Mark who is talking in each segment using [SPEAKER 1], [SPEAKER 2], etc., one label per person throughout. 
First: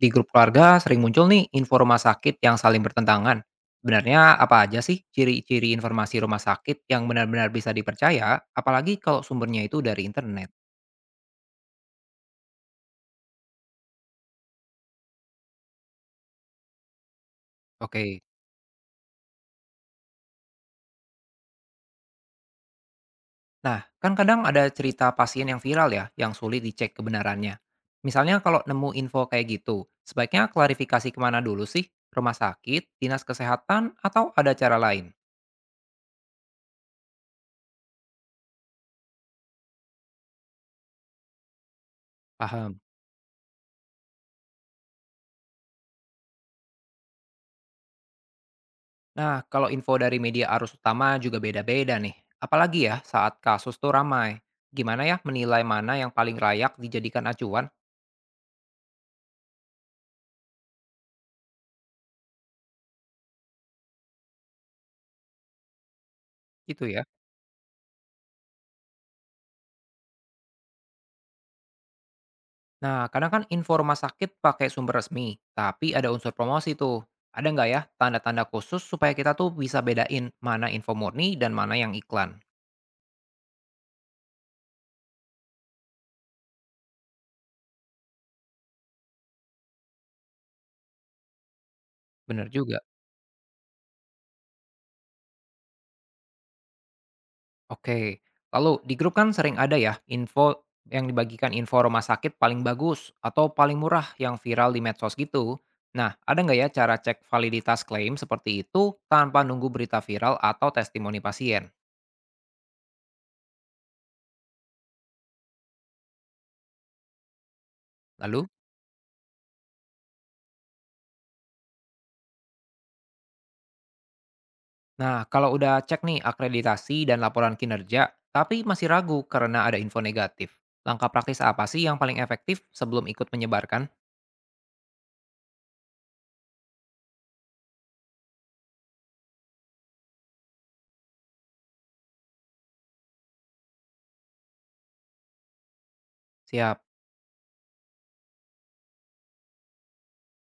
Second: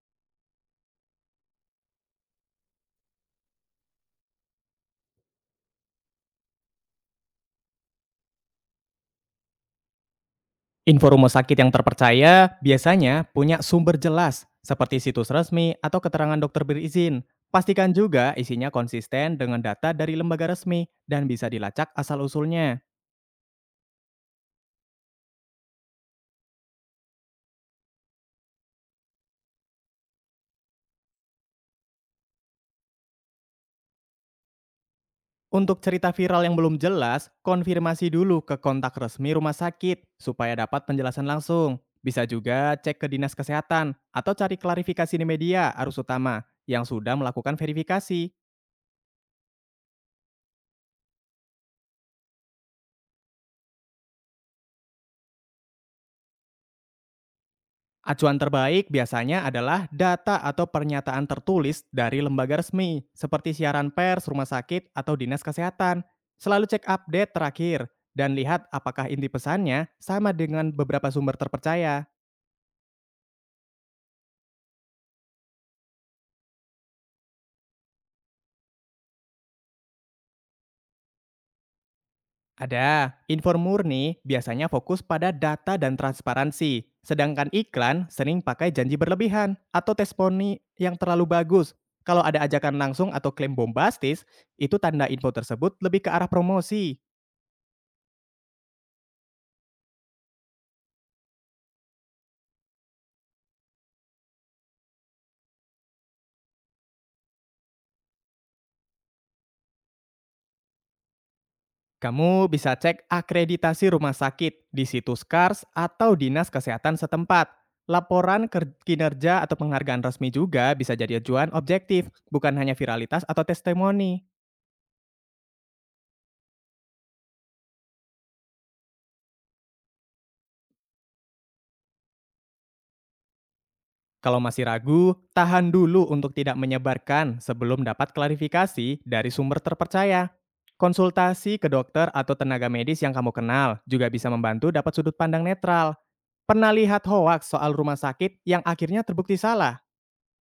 [SPEAKER 1] Di grup keluarga sering muncul nih info rumah sakit yang saling bertentangan. Sebenarnya apa aja sih ciri-ciri informasi rumah sakit yang benar-benar bisa dipercaya, apalagi kalau sumbernya itu dari internet?
[SPEAKER 2] Info rumah sakit yang terpercaya biasanya punya sumber jelas, seperti situs resmi atau keterangan dokter berizin. Pastikan
[SPEAKER 1] Oke.
[SPEAKER 2] juga isinya konsisten dengan data dari lembaga resmi dan bisa dilacak asal-usulnya.
[SPEAKER 1] Nah, kan kadang ada cerita pasien yang viral ya, yang sulit dicek kebenarannya. Misalnya kalau nemu info kayak gitu, sebaiknya klarifikasi kemana dulu sih? Rumah sakit, dinas kesehatan, atau ada cara lain?
[SPEAKER 2] Untuk cerita viral yang belum jelas, konfirmasi dulu ke kontak resmi rumah sakit supaya dapat penjelasan langsung. Bisa juga
[SPEAKER 1] Paham.
[SPEAKER 2] cek ke dinas kesehatan atau cari klarifikasi di media arus utama yang sudah melakukan verifikasi.
[SPEAKER 1] Nah, kalau info dari media arus utama juga beda-beda nih. Apalagi ya saat kasus tuh ramai. Gimana ya menilai mana yang paling layak dijadikan acuan?
[SPEAKER 2] Acuan terbaik biasanya adalah data atau pernyataan tertulis dari lembaga resmi, seperti siaran pers, rumah sakit, atau dinas kesehatan. Selalu
[SPEAKER 1] Gitu
[SPEAKER 2] cek
[SPEAKER 1] ya.
[SPEAKER 2] update terakhir, dan lihat apakah inti pesannya sama dengan beberapa sumber terpercaya.
[SPEAKER 1] Nah, kadang kan info rumah sakit pakai sumber resmi, tapi ada unsur promosi tuh. Ada nggak ya tanda-tanda khusus supaya kita tuh bisa bedain mana info murni dan mana yang iklan?
[SPEAKER 2] Ada, info murni biasanya fokus pada data dan transparansi, sedangkan iklan sering pakai janji berlebihan atau testimoni yang terlalu bagus. Kalau ada
[SPEAKER 1] Bener
[SPEAKER 2] ajakan
[SPEAKER 1] juga.
[SPEAKER 2] langsung atau klaim bombastis, itu tanda info tersebut lebih ke arah promosi.
[SPEAKER 1] Oke, lalu di grup kan sering ada ya info yang dibagikan info rumah sakit paling bagus atau paling murah yang viral di medsos gitu. Nah, ada nggak ya cara cek validitas klaim seperti itu tanpa nunggu berita viral atau testimoni pasien?
[SPEAKER 2] Kamu bisa cek akreditasi rumah sakit di situs SCARS atau Dinas Kesehatan setempat.
[SPEAKER 1] Lalu,
[SPEAKER 2] Laporan kinerja atau penghargaan resmi juga bisa jadi acuan objektif, bukan hanya viralitas atau testimoni.
[SPEAKER 1] nah, kalau udah cek nih akreditasi dan laporan kinerja, tapi masih ragu karena ada info negatif. Langkah praktis apa sih yang paling efektif sebelum ikut menyebarkan?
[SPEAKER 2] Kalau masih ragu, tahan dulu untuk tidak menyebarkan sebelum dapat klarifikasi dari sumber terpercaya. Konsultasi ke dokter atau tenaga medis yang kamu kenal juga bisa membantu dapat sudut pandang netral. Pernah
[SPEAKER 1] Siap.
[SPEAKER 2] lihat hoaks soal rumah sakit yang akhirnya terbukti salah?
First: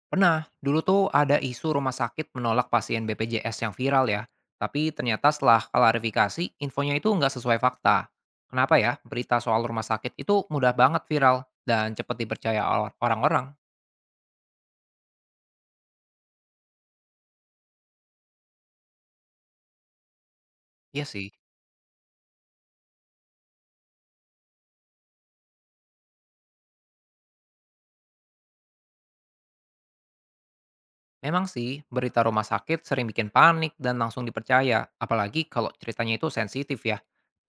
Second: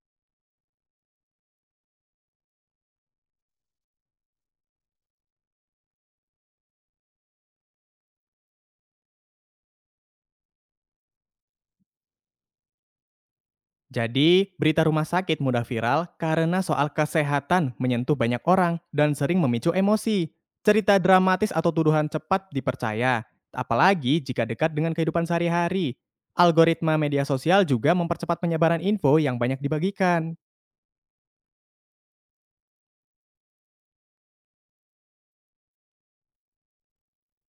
[SPEAKER 1] Pernah, dulu tuh ada isu rumah sakit menolak pasien BPJS yang viral ya, tapi ternyata setelah klarifikasi, infonya itu nggak sesuai fakta. Kenapa ya berita soal rumah sakit itu mudah banget viral dan cepat dipercaya orang-orang?
[SPEAKER 2] Jadi, berita rumah sakit mudah viral karena soal kesehatan menyentuh banyak orang dan sering memicu emosi. Cerita
[SPEAKER 1] Iya sih,
[SPEAKER 2] dramatis atau tuduhan cepat dipercaya, apalagi jika dekat dengan kehidupan sehari-hari. Algoritma media sosial juga mempercepat penyebaran info yang banyak dibagikan.
[SPEAKER 1] memang sih berita rumah sakit sering bikin panik dan langsung dipercaya, apalagi kalau ceritanya itu sensitif ya.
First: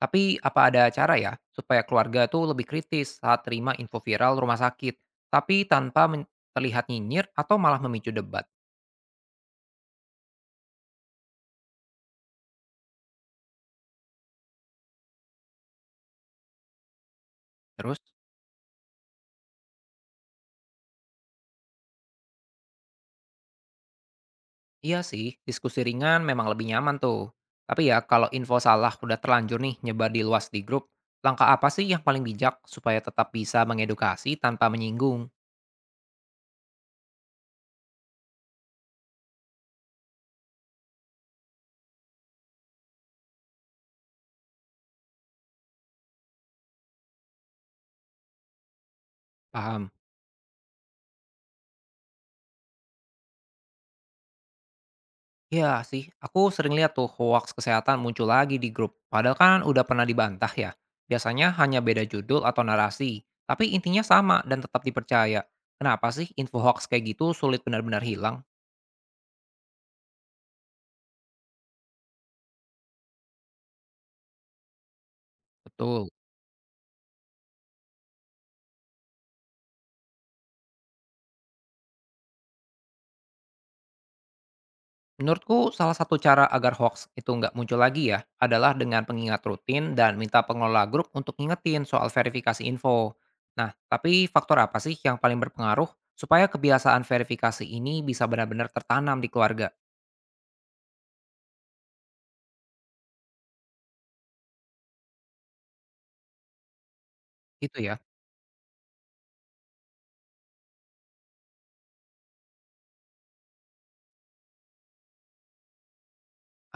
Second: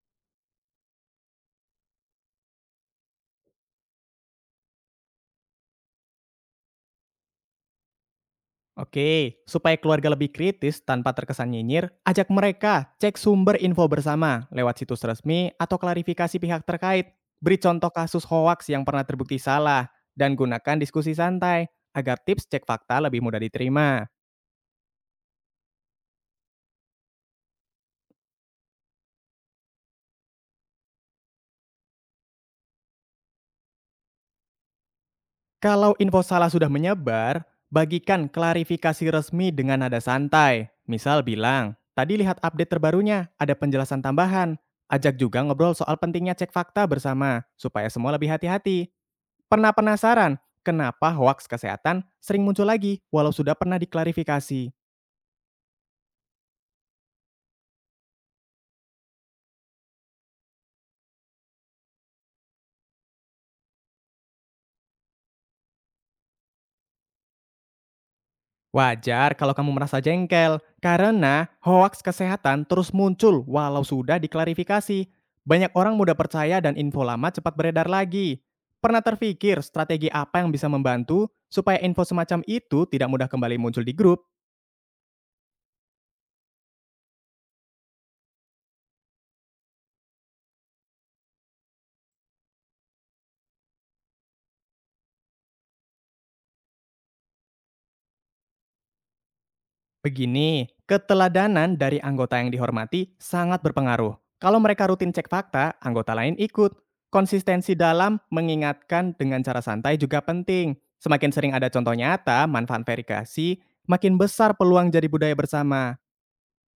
[SPEAKER 1] Tapi apa ada cara ya supaya keluarga tuh lebih kritis saat terima info viral rumah sakit, tapi terlihat nyinyir atau malah memicu debat?
[SPEAKER 2] Oke, supaya keluarga lebih kritis tanpa terkesan nyinyir, ajak mereka cek sumber info bersama lewat situs resmi atau klarifikasi pihak terkait. Beri contoh
[SPEAKER 1] Terus?
[SPEAKER 2] kasus hoaks yang pernah terbukti salah dan gunakan diskusi santai agar tips cek fakta lebih mudah diterima.
[SPEAKER 1] Iya sih, diskusi ringan memang lebih nyaman tuh. Tapi ya, kalau info salah udah terlanjur nih nyebar di luas di grup, langkah apa sih yang paling bijak supaya tetap bisa mengedukasi tanpa menyinggung?
[SPEAKER 2] Kalau info salah sudah menyebar, bagikan klarifikasi resmi dengan nada santai. Misal bilang, tadi lihat update terbarunya, ada penjelasan tambahan. Ajak juga ngobrol soal pentingnya cek fakta bersama, supaya semua lebih hati-hati. Pernah
[SPEAKER 1] Paham?
[SPEAKER 2] penasaran kenapa hoaks kesehatan sering muncul lagi walau sudah pernah diklarifikasi?
[SPEAKER 1] Iya sih, aku sering lihat tuh hoax kesehatan muncul lagi di grup. Padahal kan udah pernah dibantah ya. Biasanya hanya beda judul atau narasi, tapi intinya sama dan tetap dipercaya. Kenapa sih info hoax kayak gitu sulit benar-benar hilang?
[SPEAKER 2] Wajar kalau kamu merasa jengkel, karena hoaks kesehatan terus muncul walau sudah diklarifikasi. Banyak orang
[SPEAKER 1] Betul.
[SPEAKER 2] mudah percaya dan info lama cepat beredar lagi. Pernah terpikir strategi apa yang bisa membantu supaya info semacam itu tidak mudah kembali muncul di grup?
[SPEAKER 1] Menurutku salah satu cara agar hoax itu nggak muncul lagi ya, adalah dengan pengingat rutin dan minta pengelola grup untuk ngingetin soal verifikasi info. Nah, tapi faktor apa sih yang paling berpengaruh supaya kebiasaan verifikasi ini bisa benar-benar tertanam di keluarga?
[SPEAKER 2] Begini, keteladanan dari anggota yang dihormati sangat berpengaruh. Kalau mereka rutin cek fakta, anggota lain ikut. Konsistensi
[SPEAKER 1] Gitu ya.
[SPEAKER 2] dalam mengingatkan dengan cara santai juga penting. Semakin sering ada contoh nyata, manfaat verifikasi, makin besar peluang jadi budaya bersama.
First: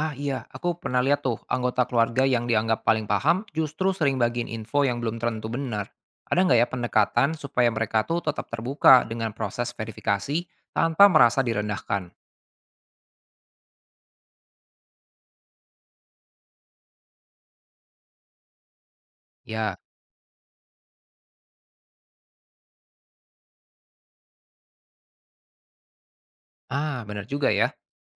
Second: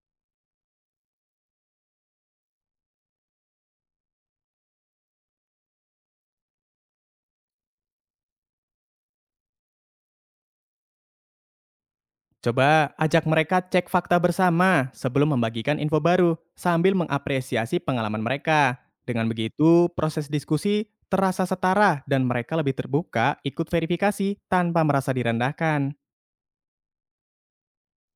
[SPEAKER 1] Ah iya, aku pernah lihat tuh anggota keluarga yang dianggap paling paham justru sering bagiin info yang belum tentu benar. Ada nggak ya pendekatan supaya mereka tuh tetap terbuka dengan proses verifikasi tanpa merasa direndahkan?
[SPEAKER 2] Coba ajak mereka cek fakta bersama sebelum membagikan info baru, sambil mengapresiasi pengalaman mereka. Dengan
[SPEAKER 1] Ya,
[SPEAKER 2] begitu, proses diskusi terasa setara dan mereka lebih terbuka ikut verifikasi tanpa merasa direndahkan.
[SPEAKER 1] ah, benar juga ya.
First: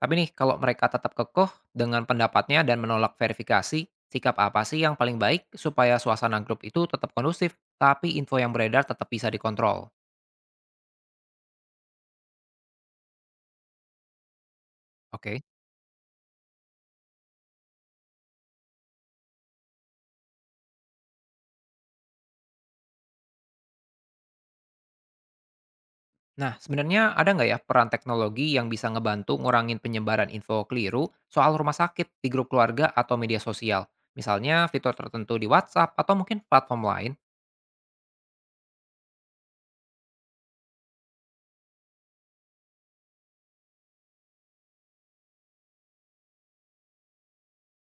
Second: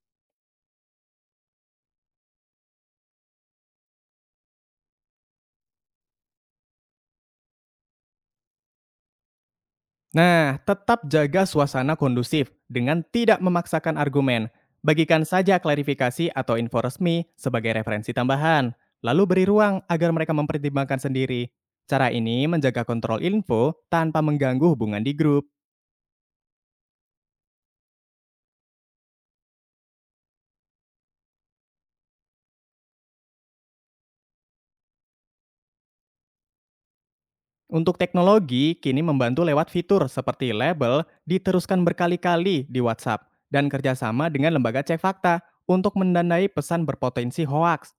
[SPEAKER 1] Tapi nih, kalau mereka tetap kekeh dengan pendapatnya dan menolak verifikasi, sikap apa sih yang paling baik supaya suasana grup itu tetap kondusif, tapi info yang beredar tetap bisa dikontrol?
[SPEAKER 2] Nah, tetap jaga suasana kondusif dengan tidak memaksakan argumen. Bagikan
[SPEAKER 1] Oke.
[SPEAKER 2] saja klarifikasi atau info resmi sebagai referensi tambahan, lalu beri ruang agar mereka mempertimbangkan sendiri. Cara ini menjaga kontrol info tanpa mengganggu hubungan di grup.
[SPEAKER 1] Nah, sebenarnya ada nggak ya peran teknologi yang bisa ngebantu ngurangin penyebaran info keliru soal rumah sakit di grup keluarga atau media sosial? Misalnya fitur tertentu di WhatsApp atau mungkin platform lain?
[SPEAKER 2] Untuk teknologi, kini membantu lewat fitur seperti label diteruskan berkali-kali di WhatsApp dan kerjasama dengan lembaga cek fakta untuk mendanai pesan berpotensi hoaks.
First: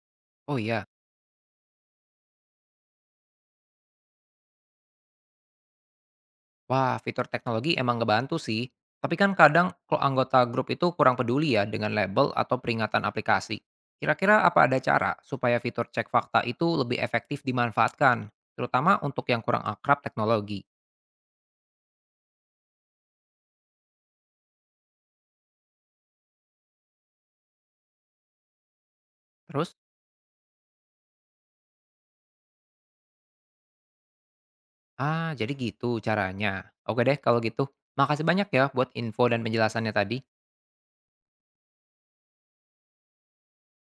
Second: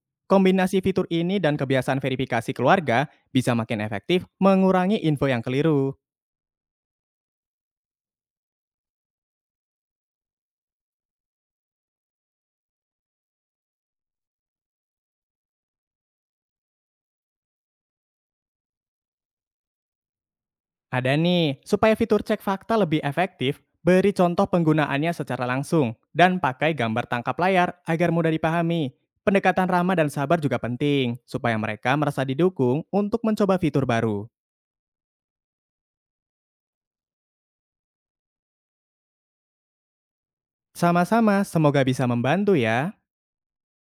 [SPEAKER 1] Oh
[SPEAKER 2] Kombinasi
[SPEAKER 1] iya,
[SPEAKER 2] fitur ini dan kebiasaan verifikasi keluarga bisa makin efektif mengurangi info yang keliru.
[SPEAKER 1] wah, fitur teknologi emang ngebantu sih. Tapi kan kadang kalau anggota grup itu kurang peduli ya dengan label atau peringatan aplikasi. Kira-kira apa ada cara supaya fitur cek fakta itu lebih efektif dimanfaatkan, terutama untuk yang kurang akrab teknologi?
[SPEAKER 2] Ada nih, supaya fitur cek fakta lebih efektif, beri contoh penggunaannya secara langsung dan pakai gambar tangkap layar agar mudah dipahami. Pendekatan
[SPEAKER 1] Terus,
[SPEAKER 2] ramah dan sabar juga penting, supaya mereka merasa didukung untuk mencoba fitur baru.
[SPEAKER 1] ah jadi gitu caranya. Oke deh kalau gitu. Makasih banyak ya buat info dan penjelasannya tadi.
[SPEAKER 2] Sama-sama, semoga bisa membantu ya.